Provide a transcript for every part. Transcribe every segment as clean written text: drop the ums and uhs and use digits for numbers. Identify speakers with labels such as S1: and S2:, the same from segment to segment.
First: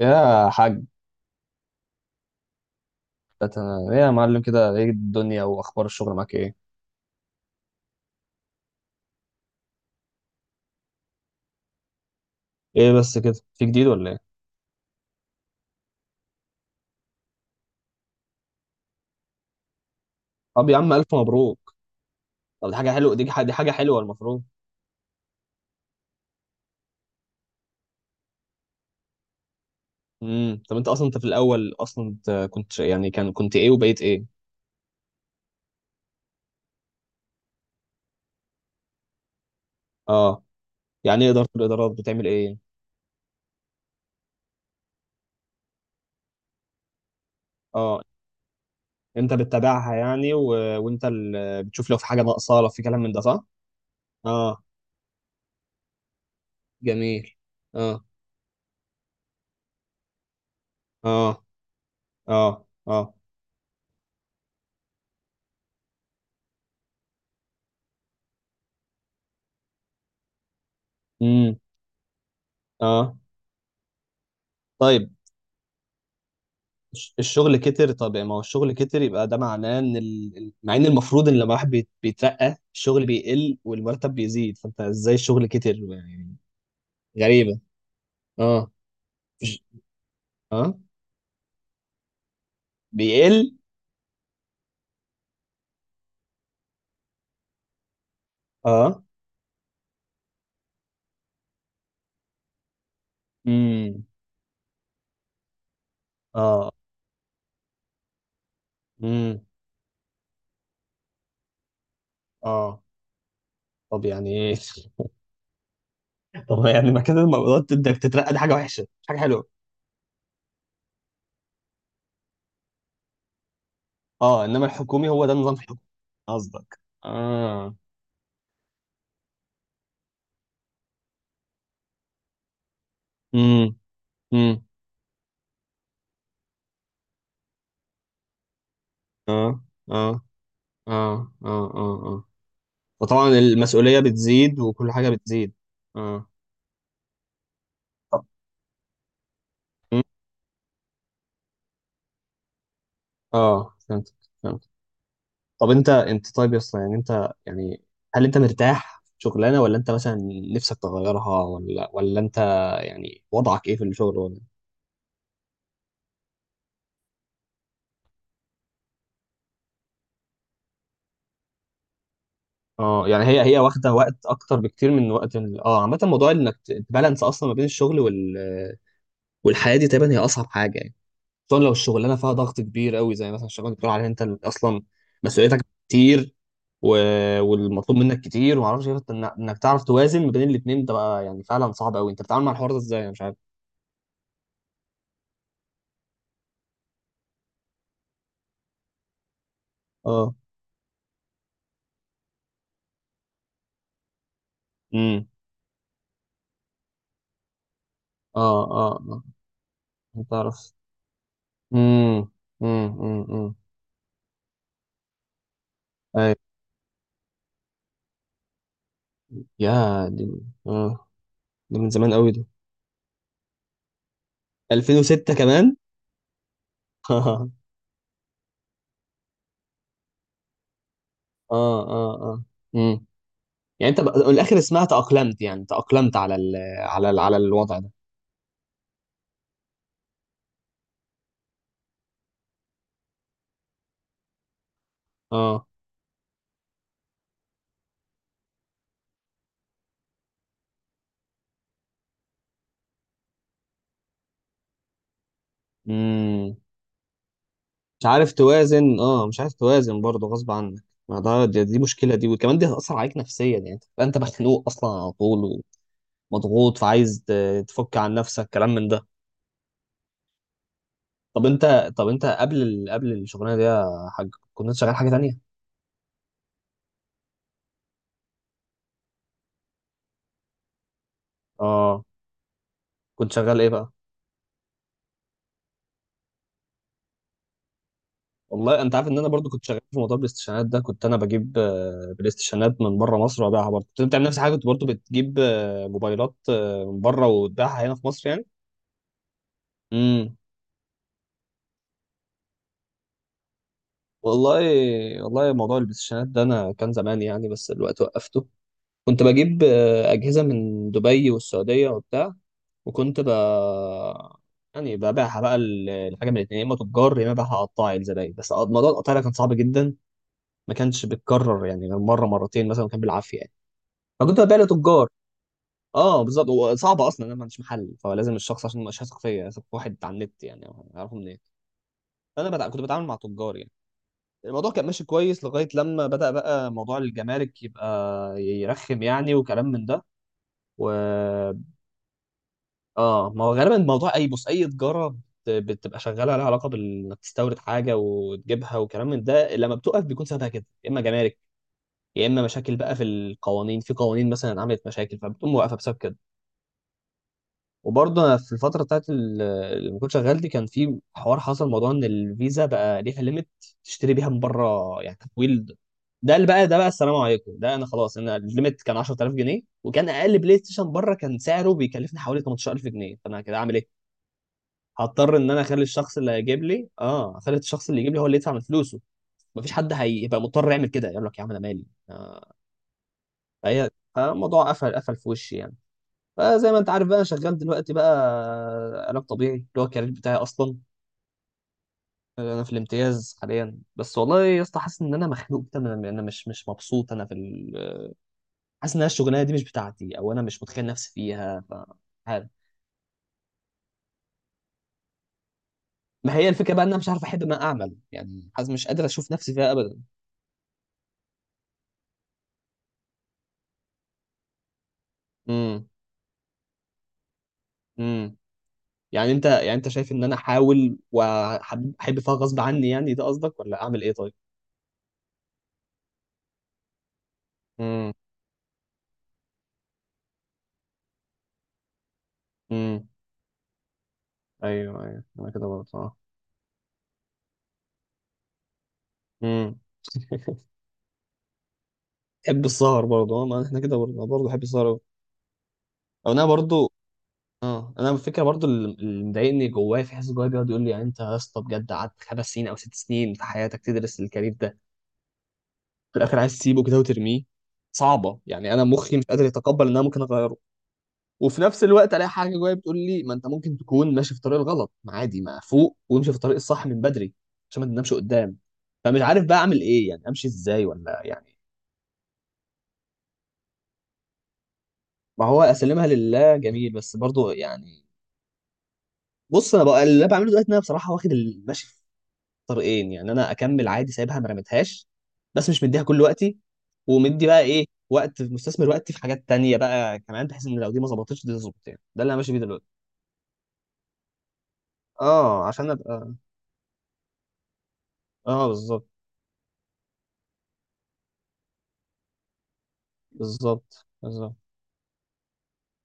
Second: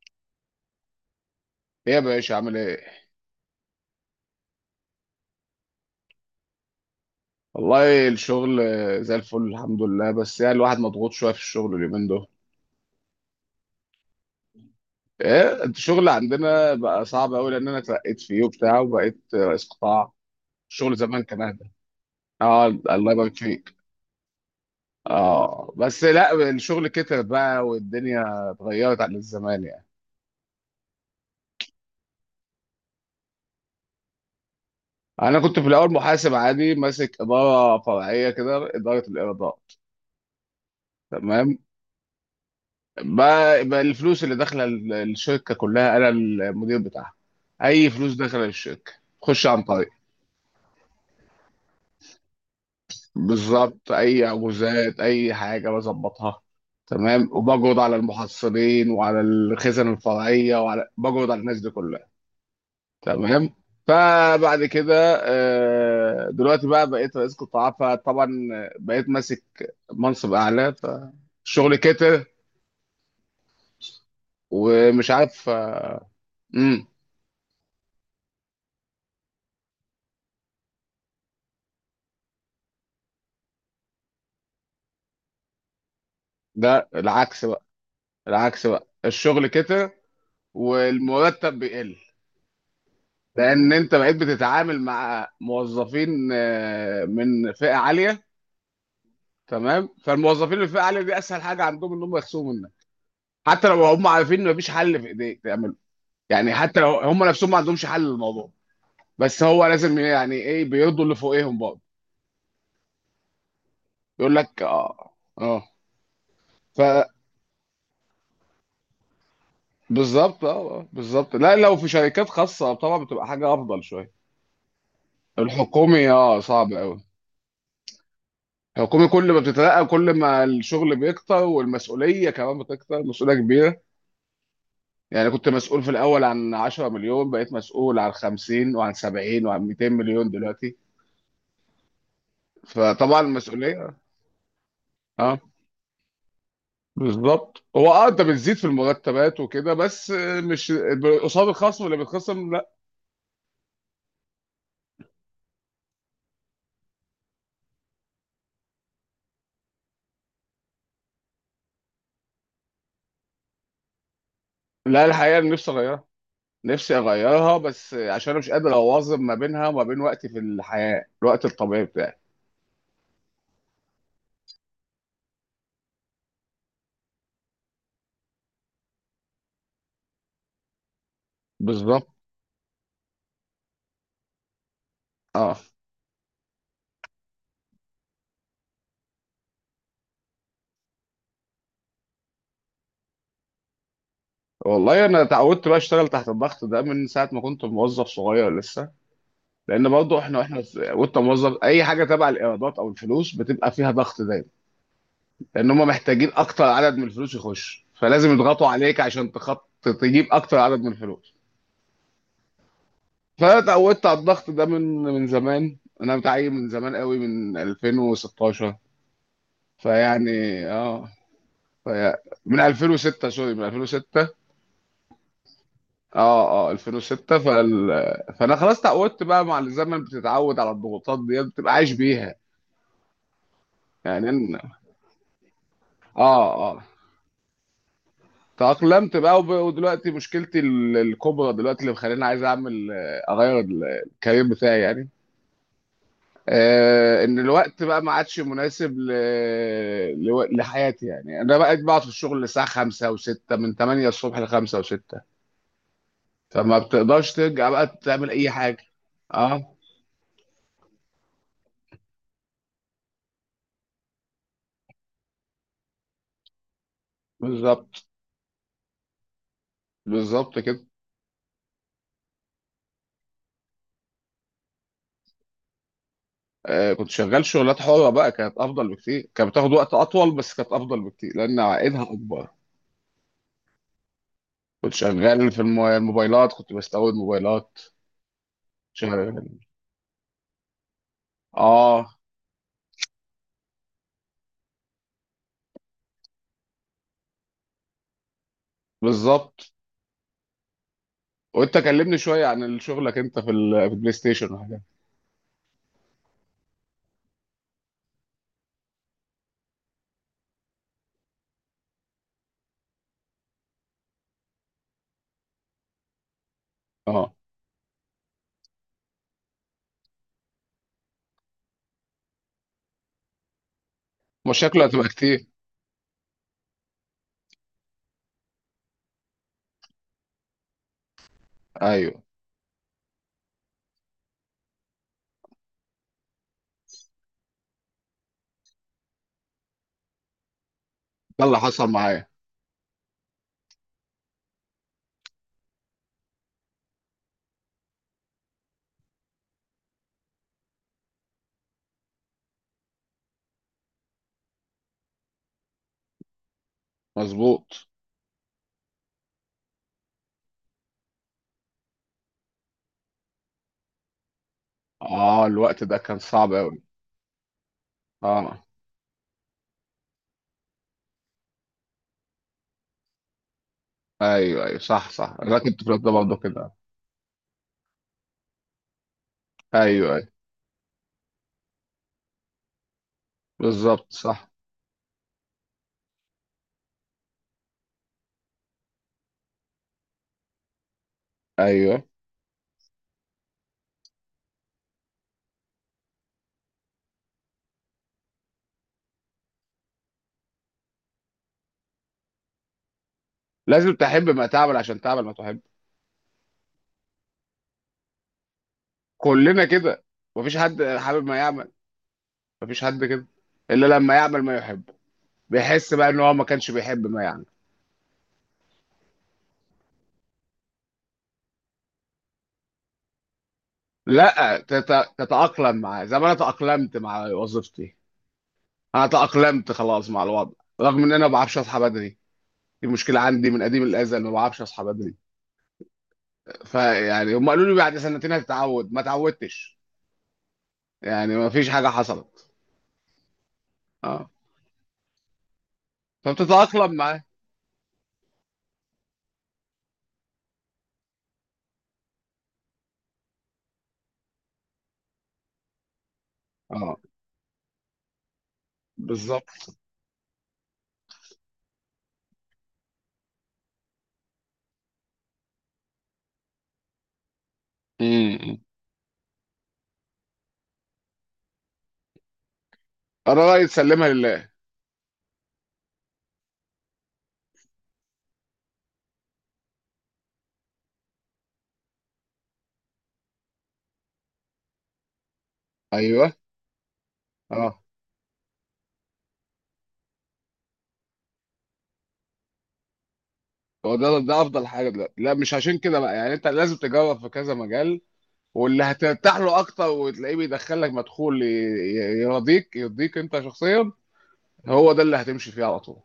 S1: يا حاج.
S2: ايه يا باشا عامل ايه؟
S1: أت- ايه يا معلم، كده ايه الدنيا واخبار الشغل معاك ايه؟
S2: والله الشغل زي الفل الحمد لله، بس يعني الواحد مضغوط شويه في الشغل اليومين دول.
S1: ايه بس كده، في جديد ولا ايه؟
S2: ايه انت، الشغل عندنا بقى صعب قوي لان انا اترقيت فيه وبتاع وبقيت رئيس قطاع.
S1: طب يا عم،
S2: الشغل
S1: الف
S2: زمان كان اهدى.
S1: مبروك.
S2: اه،
S1: طب دي حاجه
S2: الله
S1: حلوه، دي
S2: يبارك
S1: دي حاجه
S2: فيك.
S1: حلوه المفروض.
S2: اه بس لا، الشغل كتر بقى والدنيا اتغيرت عن زمان يعني.
S1: طب انت اصلا، انت في الاول، اصلا انت كنت يعني كنت ايه وبقيت ايه؟
S2: انا كنت في الاول محاسب عادي ماسك اداره فرعيه كده، اداره الارضاء.
S1: اه. يعني ايه اداره
S2: تمام.
S1: الادارات، بتعمل ايه؟
S2: بقى الفلوس اللي داخله الشركه كلها انا المدير بتاعها. اي
S1: اه،
S2: فلوس داخله الشركه
S1: انت
S2: خش عن طريق.
S1: بتتابعها يعني وانت بتشوف لو في حاجه ناقصه، لو في كلام من ده، صح؟
S2: بالظبط، اي
S1: اه،
S2: عجوزات اي حاجه بظبطها. تمام،
S1: جميل.
S2: وبجرد على
S1: اه
S2: المحصلين وعلى الخزن الفرعيه وعلى بجرد على
S1: اه
S2: الناس دي كلها.
S1: اه اه.
S2: تمام. فبعد كده دلوقتي بقى بقيت رئيس قطاع، فطبعا بقيت ماسك منصب اعلى
S1: امم.
S2: فالشغل كتر
S1: اه.
S2: ومش
S1: طيب.
S2: عارف. امم
S1: الشغل كتر، طب ما هو الشغل كتر يبقى ده معناه ان مع ان المفروض ان لما واحد بيترقى الشغل بيقل والمرتب بيزيد، فانت ازاي الشغل كتر يعني؟
S2: ده العكس،
S1: غريبة.
S2: العكس
S1: اه.
S2: بقى الشغل
S1: مش-
S2: كتر
S1: اه.
S2: والمرتب بيقل،
S1: بيقل.
S2: لان انت بقيت بتتعامل مع موظفين من فئه عاليه.
S1: اه.
S2: تمام. فالموظفين اللي في فئه عاليه دي اسهل حاجه عندهم ان هم يخصموا منك، حتى لو
S1: امم.
S2: هم عارفين ان مفيش حل في ايديك تعمله، يعني
S1: اه.
S2: حتى لو هم نفسهم ما عندهمش حل للموضوع.
S1: امم.
S2: بس هو لازم، يعني ايه، بيرضوا اللي فوقيهم برضه.
S1: اه. طب
S2: يقول
S1: يعني ايه؟
S2: لك اه اه.
S1: طب
S2: ف
S1: يعني ما كده المرات، انك تترقى دي حاجة وحشة مش حاجة حلوة.
S2: بالظبط اه. بالظبط. لا، لو في شركات خاصه طبعا بتبقى حاجه افضل شويه.
S1: اه، انما الحكومي هو ده النظام في الحكومة.
S2: الحكومي صعب
S1: قصدك.
S2: قوي.
S1: اه.
S2: الحكومة كل ما بتترقى كل ما الشغل بيكتر والمسؤولية كمان بتكتر، المسؤولية
S1: امم.
S2: كبيرة.
S1: امم.
S2: يعني كنت مسؤول في الأول عن 10 مليون، بقيت مسؤول عن 50 وعن 70
S1: اه
S2: وعن 200
S1: اه
S2: مليون دلوقتي.
S1: اه اه اه اه.
S2: فطبعا
S1: وطبعا
S2: المسؤولية،
S1: المسؤولية بتزيد وكل حاجة
S2: اه
S1: بتزيد. اه.
S2: بالظبط. هو انت
S1: طب
S2: بتزيد في المرتبات وكده
S1: م-
S2: بس، مش قصاد الخصم اللي بيتخصم، لا.
S1: اه، فهمت فهمت. طب انت، طيب يا اسطى، يعني انت يعني هل انت مرتاح في شغلانة، ولا انت مثلا نفسك تغيرها، ولا انت يعني وضعك ايه في الشغل ولا؟
S2: لا، الحقيقة أنا نفسي أغيرها. نفسي أغيرها بس عشان أنا مش قادر أواظب ما بينها وما بين وقتي في الحياة، الوقت الطبيعي بتاعي.
S1: اه يعني هي، هي واخدة وقت اكتر بكتير من وقت اه، عامة موضوع انك تبالانس اصلا ما بين الشغل والحياة دي تقريبا هي اصعب حاجة يعني. خصوصا لو
S2: بالظبط
S1: الشغلانه فيها ضغط كبير قوي، زي مثلا الشغلانه اللي بتقول عليها انت اللي اصلا
S2: اه.
S1: مسؤوليتك كتير و... والمطلوب منك كتير وما اعرفش إيه، فأنت انك تعرف توازن ما بين الاثنين ده، بقى يعني فعلا صعب قوي. انت بتتعامل مع الحوار ده ازاي؟ انا مش عارف.
S2: والله انا اتعودت بقى اشتغل تحت الضغط ده من ساعه ما كنت موظف صغير لسه، لان برضه
S1: اه.
S2: وانت موظف اي حاجه تبع الايرادات او الفلوس بتبقى فيها ضغط دايما،
S1: امم.
S2: لان هم محتاجين اكتر عدد من الفلوس يخش، فلازم
S1: اه.
S2: يضغطوا
S1: اه.
S2: عليك
S1: اه.
S2: عشان تخط، تجيب
S1: انت
S2: اكتر
S1: تعرف.
S2: عدد من الفلوس.
S1: امم. امم. امم.
S2: فانا اتعودت على الضغط ده من زمان. انا
S1: اي
S2: متعين من زمان قوي من 2016.
S1: يا دي.
S2: فيعني
S1: اه.
S2: اه.
S1: ده من زمان
S2: في
S1: قوي ده.
S2: من 2006 سوري من 2006.
S1: 2006 كمان؟
S2: اه اه 2006
S1: اه.
S2: فانا خلاص تعودت بقى مع الزمن، بتتعود على الضغوطات ديت، بتبقى
S1: اه.
S2: عايش بيها.
S1: اه. امم. يعني انت
S2: يعني
S1: من الاخر اسمها تأقلمت، يعني تأقلمت على
S2: اه اه.
S1: على الوضع ده.
S2: تأقلمت بقى ودلوقتي مشكلتي الكبرى دلوقتي، اللي مخليني عايز اعمل اغير الكارير بتاعي يعني.
S1: اه.
S2: ان الوقت بقى ما عادش مناسب لحياتي يعني. انا بقيت بقعد في الشغل الساعه 5 و6، من 8 الصبح ل 5 و6،
S1: امم.
S2: فما بتقدرش ترجع بقى
S1: مش
S2: تعمل
S1: عارف
S2: اي حاجه.
S1: توازن، اه مش عارف
S2: اه،
S1: توازن برضه غصب عنك. ما ده، دي مشكله دي، وكمان دي هتاثر عليك نفسيا، يعني تبقى انت مخنوق اصلا على طول ومضغوط، فعايز تفك
S2: بالظبط،
S1: عن نفسك، كلام من ده.
S2: بالظبط كده.
S1: طب انت قبل قبل الشغلانه دي يا حاج، كنت شغال حاجه تانية؟
S2: كنت شغال شغلات حرة بقى، كانت أفضل بكتير، كانت بتاخد وقت أطول بس كانت أفضل بكتير لأن عائدها
S1: اه،
S2: أكبر.
S1: كنت شغال ايه بقى؟
S2: كنت شغال في الموبايلات، كنت بستورد موبايلات.
S1: والله انت عارف ان انا برضو
S2: شغال.
S1: كنت شغال في موضوع الاستشانات ده، كنت انا بجيب
S2: آه
S1: آه، بلاي ستيشنات من بره مصر وابيعها، برضه كنت بتعمل نفس الحاجه، كنت برضو بتجيب آه، موبايلات آه، من بره وتبيعها هنا في مصر يعني.
S2: بالظبط.
S1: امم.
S2: وأنت كلمني شوية عن شغلك أنت في في البلاي ستيشن
S1: والله
S2: وحاجات.
S1: والله موضوع البلايستيشنات ده انا كان زمان يعني، بس دلوقتي وقفته. كنت بجيب آه، اجهزه من دبي والسعوديه وبتاع، وكنت ب يعني ببيعها بقى الحاجه من الاثنين، يا اما تجار يا اما
S2: آه
S1: ببيعها قطاعي لزباين، بس موضوع القطاعي ده كان صعب جدا، ما كانش بيتكرر يعني غير مره مرتين مثلا، كان بالعافيه يعني، فكنت ببيع
S2: مشاكله هتبقى
S1: لتجار.
S2: كتير.
S1: اه، بالظبط، وصعب اصلا، انا ما عنديش محل، فلازم الشخص عشان مش هثق فيا، هثق في واحد على النت يعني؟ اعرفه منين؟
S2: أيوه،
S1: فانا كنت بتعامل مع تجار يعني، الموضوع كان ماشي كويس لغاية لما بدأ بقى موضوع الجمارك يبقى يرخم يعني، وكلام من ده. و
S2: ده اللي حصل معايا.
S1: اه، ما هو غالبا موضوع اي، بص اي تجارة بتبقى شغالة لها علاقة انك تستورد حاجة وتجيبها وكلام من ده، لما بتقف بيكون سببها كده، يا اما جمارك يا اما مشاكل بقى في القوانين، في قوانين مثلا عملت مشاكل فبتقوم واقفة بسبب كده.
S2: مظبوط.
S1: وبرضه انا في الفتره بتاعت اللي كنت شغال دي، كان في حوار حصل موضوع ان الفيزا بقى ليها ليميت تشتري بيها من بره، يعني تحويل.
S2: الوقت ده كان صعب
S1: ده
S2: أوي.
S1: بقى السلام عليكم. ده انا خلاص، انا
S2: آه
S1: الليميت كان 10,000 جنيه، وكان اقل بلاي ستيشن بره كان سعره بيكلفني حوالي 18,000 جنيه، فانا كده اعمل ايه؟
S2: أيوه أيوه، صح صح.
S1: هضطر ان
S2: أنا
S1: انا
S2: كنت
S1: اخلي
S2: في الوقت ده
S1: الشخص اللي
S2: برضه
S1: هيجيب
S2: كده.
S1: لي، اه اخلي الشخص اللي يجيب لي هو اللي يدفع من فلوسه، مفيش
S2: أيوه
S1: حد
S2: أيوه،
S1: هيبقى مضطر يعمل كده، يقول لك يا عم انا مالي آه، فهي
S2: بالظبط صح.
S1: فالموضوع قفل قفل في وشي يعني. فزي ما انت عارف بقى انا شغال دلوقتي بقى علاج طبيعي، اللي هو الكارير بتاعي اصلا.
S2: أيوه،
S1: انا في الامتياز حاليا بس، والله يا اسطى حاسس ان انا مخنوق كده، أنا مش مبسوط، انا في حاسس ان انا الشغلانه دي مش بتاعتي، او انا مش متخيل نفسي فيها، عارف.
S2: لازم تحب ما تعمل عشان تعمل ما تحب.
S1: ما هي الفكره بقى ان انا مش عارف احب ما اعمل، يعني حاسس مش قادر اشوف نفسي
S2: كلنا
S1: فيها ابدا.
S2: كده، مفيش حد حابب ما يعمل، مفيش حد كده الا لما يعمل ما يحب،
S1: امم.
S2: بيحس بقى ان هو ما كانش بيحب ما يعمل.
S1: امم. يعني انت، يعني انت شايف ان انا احاول واحب فيها غصب عني يعني، ده قصدك، ولا اعمل ايه طيب؟
S2: لا، تتأقلم معاه زي ما انا تأقلمت مع وظيفتي.
S1: امم.
S2: انا تأقلمت خلاص مع الوضع، رغم ان انا ما بعرفش اصحى بدري، دي
S1: امم.
S2: مشكلة عندي من قديم الأزل، ما بعرفش أصحى
S1: ايوه
S2: بدري.
S1: ايوه. انا كده برضه اه.
S2: فيعني هم قالوا لي بعد سنتين هتتعود، ما اتعودتش.
S1: امم.
S2: يعني ما فيش حاجة حصلت.
S1: بحب السهر برضه اه، ما احنا كده برضه، أنا
S2: اه،
S1: برضه بحب السهر أوي. او انا برضه
S2: فبتتأقلم معاه.
S1: اه. انا الفكره برضه اللي مضايقني جوايا، في حاسس جوايا بيقعد يقول لي يعني انت يا اسطى بجد قعدت 5 سنين او 6 سنين في حياتك تدرس الكارير ده، في الاخر عايز تسيبه
S2: اه،
S1: كده وترميه؟ صعبه يعني، انا مخي مش قادر
S2: بالظبط.
S1: يتقبل ان انا ممكن اغيره. وفي نفس الوقت الاقي حاجه جوايا بتقول لي ما انت ممكن تكون ماشي في الطريق الغلط، ما عادي ما فوق وامشي في الطريق الصح من بدري عشان ما تنامش قدام،
S2: امم
S1: فمش عارف بقى اعمل ايه يعني، امشي ازاي ولا يعني.
S2: الرأي تسلمها لله.
S1: ما هو اسلمها لله، جميل، بس برضه يعني، بص انا بقى اللي انا بعمله دلوقتي ان انا بصراحه واخد المشي في طريقين، يعني انا اكمل عادي سايبها ما رميتهاش، بس مش مديها كل
S2: ايوه
S1: وقتي، ومدي بقى
S2: اه.
S1: ايه وقت مستثمر وقتي في حاجات تانية بقى كمان، بحيث ان لو دي ما ظبطتش دي تظبط، يعني ده اللي انا ماشي بيه دلوقتي.
S2: هو ده افضل حاجه دلوقتي. لا مش
S1: اه،
S2: عشان
S1: عشان
S2: كده بقى، يعني
S1: ابقى
S2: انت لازم تجرب في كذا مجال،
S1: اه،
S2: واللي
S1: بالظبط.
S2: هترتاح له اكتر وتلاقيه بيدخلك مدخول يرضيك انت شخصيا.
S1: بالظبط بالظبط.
S2: هو ده اللي هتمشي فيه على طول.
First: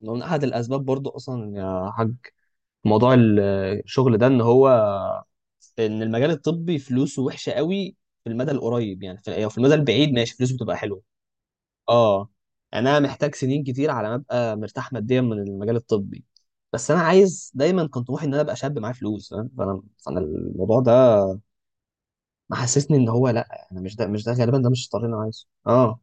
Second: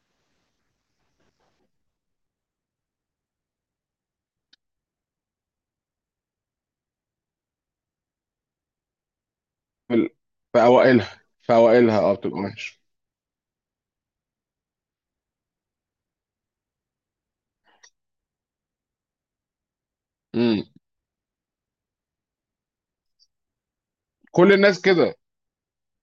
S1: من احد الاسباب برضو اصلا يا حاج، موضوع الشغل ده ان هو، ان المجال الطبي فلوسه وحشه قوي في المدى القريب، يعني في أو في المدى
S2: في ال-
S1: البعيد ماشي فلوسه
S2: في
S1: بتبقى حلوه.
S2: اوائلها في اوائلها
S1: اه،
S2: بتبقى ماشي.
S1: يعني انا محتاج سنين كتير على ما ابقى مرتاح ماديا من المجال الطبي، بس انا عايز دايما كان طموحي ان انا ابقى شاب معايا فلوس، فاهم؟ فانا
S2: امم
S1: الموضوع ده محسسني ان هو لا، انا مش ده، مش ده
S2: كل
S1: غالبا، ده
S2: الناس
S1: مش الطريق
S2: كده،
S1: اللي انا عايزه اه.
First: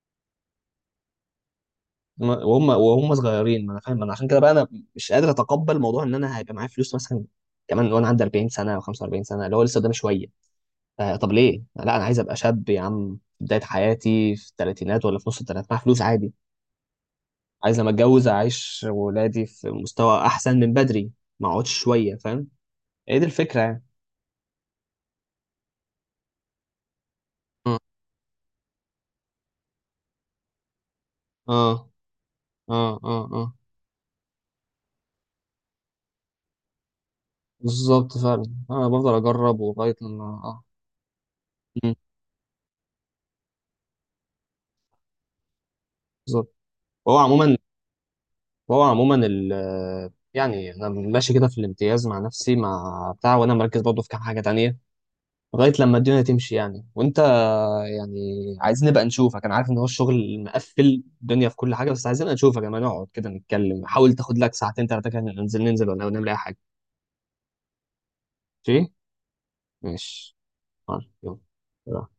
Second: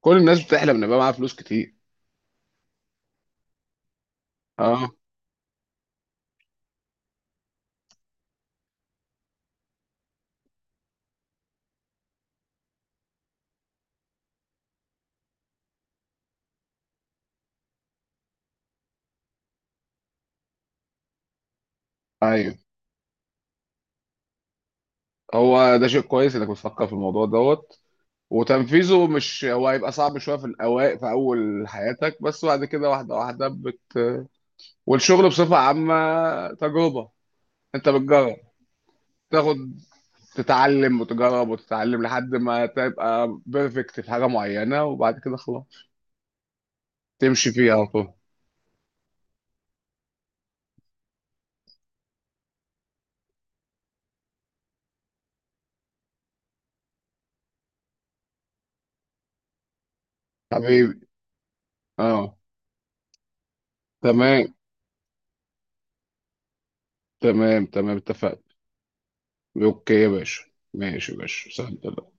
S2: كل الناس بتحلم ان يبقى معاها فلوس كتير.
S1: وهم صغيرين، ما انا فاهم، انا عشان كده بقى انا
S2: اه،
S1: مش قادر اتقبل موضوع ان انا هيبقى معايا فلوس مثلا كمان وانا عندي 40 سنه او 45 سنه، اللي هو لسه قدامي شويه. آه طب ليه؟ لا انا عايز ابقى شاب يا عم في بدايه حياتي، في الثلاثينات ولا في نص الثلاثينات، معايا فلوس عادي، عايز لما اتجوز اعيش ولادي في مستوى احسن من بدري، ما اقعدش شويه فاهم؟
S2: ايوه،
S1: ايه دي الفكره يعني.
S2: هو ده شيء كويس انك بتفكر في الموضوع
S1: مم.
S2: دوت. وتنفيذه، مش هو هيبقى صعب شويه في الاوائل في اول
S1: اه
S2: حياتك، بس بعد
S1: اه
S2: كده واحده
S1: اه
S2: واحده
S1: اه.
S2: والشغل بصفة عامة تجربة. انت
S1: بالظبط
S2: بتجرب،
S1: فعلا. انا بفضل اجرب
S2: تاخد،
S1: ولغايه ما اه.
S2: تتعلم وتجرب
S1: مم.
S2: وتتعلم لحد ما تبقى بيرفكت في حاجة معينة، وبعد كده خلاص
S1: بالظبط. وهو
S2: تمشي
S1: عموما
S2: فيها على طول.
S1: وهو عموما يعني انا ماشي كده في الامتياز مع نفسي مع بتاع، وانا مركز برضه في كام حاجه تانية لغاية لما الدنيا تمشي يعني. وانت يعني عايزين نبقى نشوفك، انا عارف ان هو الشغل
S2: حبيبي،
S1: مقفل الدنيا في كل حاجة، بس عايزين نبقى
S2: اه،
S1: نشوفك لما نقعد كده نتكلم، حاول تاخد
S2: تمام
S1: لك ساعتين تلاتة كده ننزل ننزل ولا نعمل اي حاجة.
S2: تمام تمام، اتفقنا. اوكي يا
S1: ماشي.
S2: باشا.
S1: ماشي.
S2: ماشي يا باشا،
S1: يلا.
S2: سلام.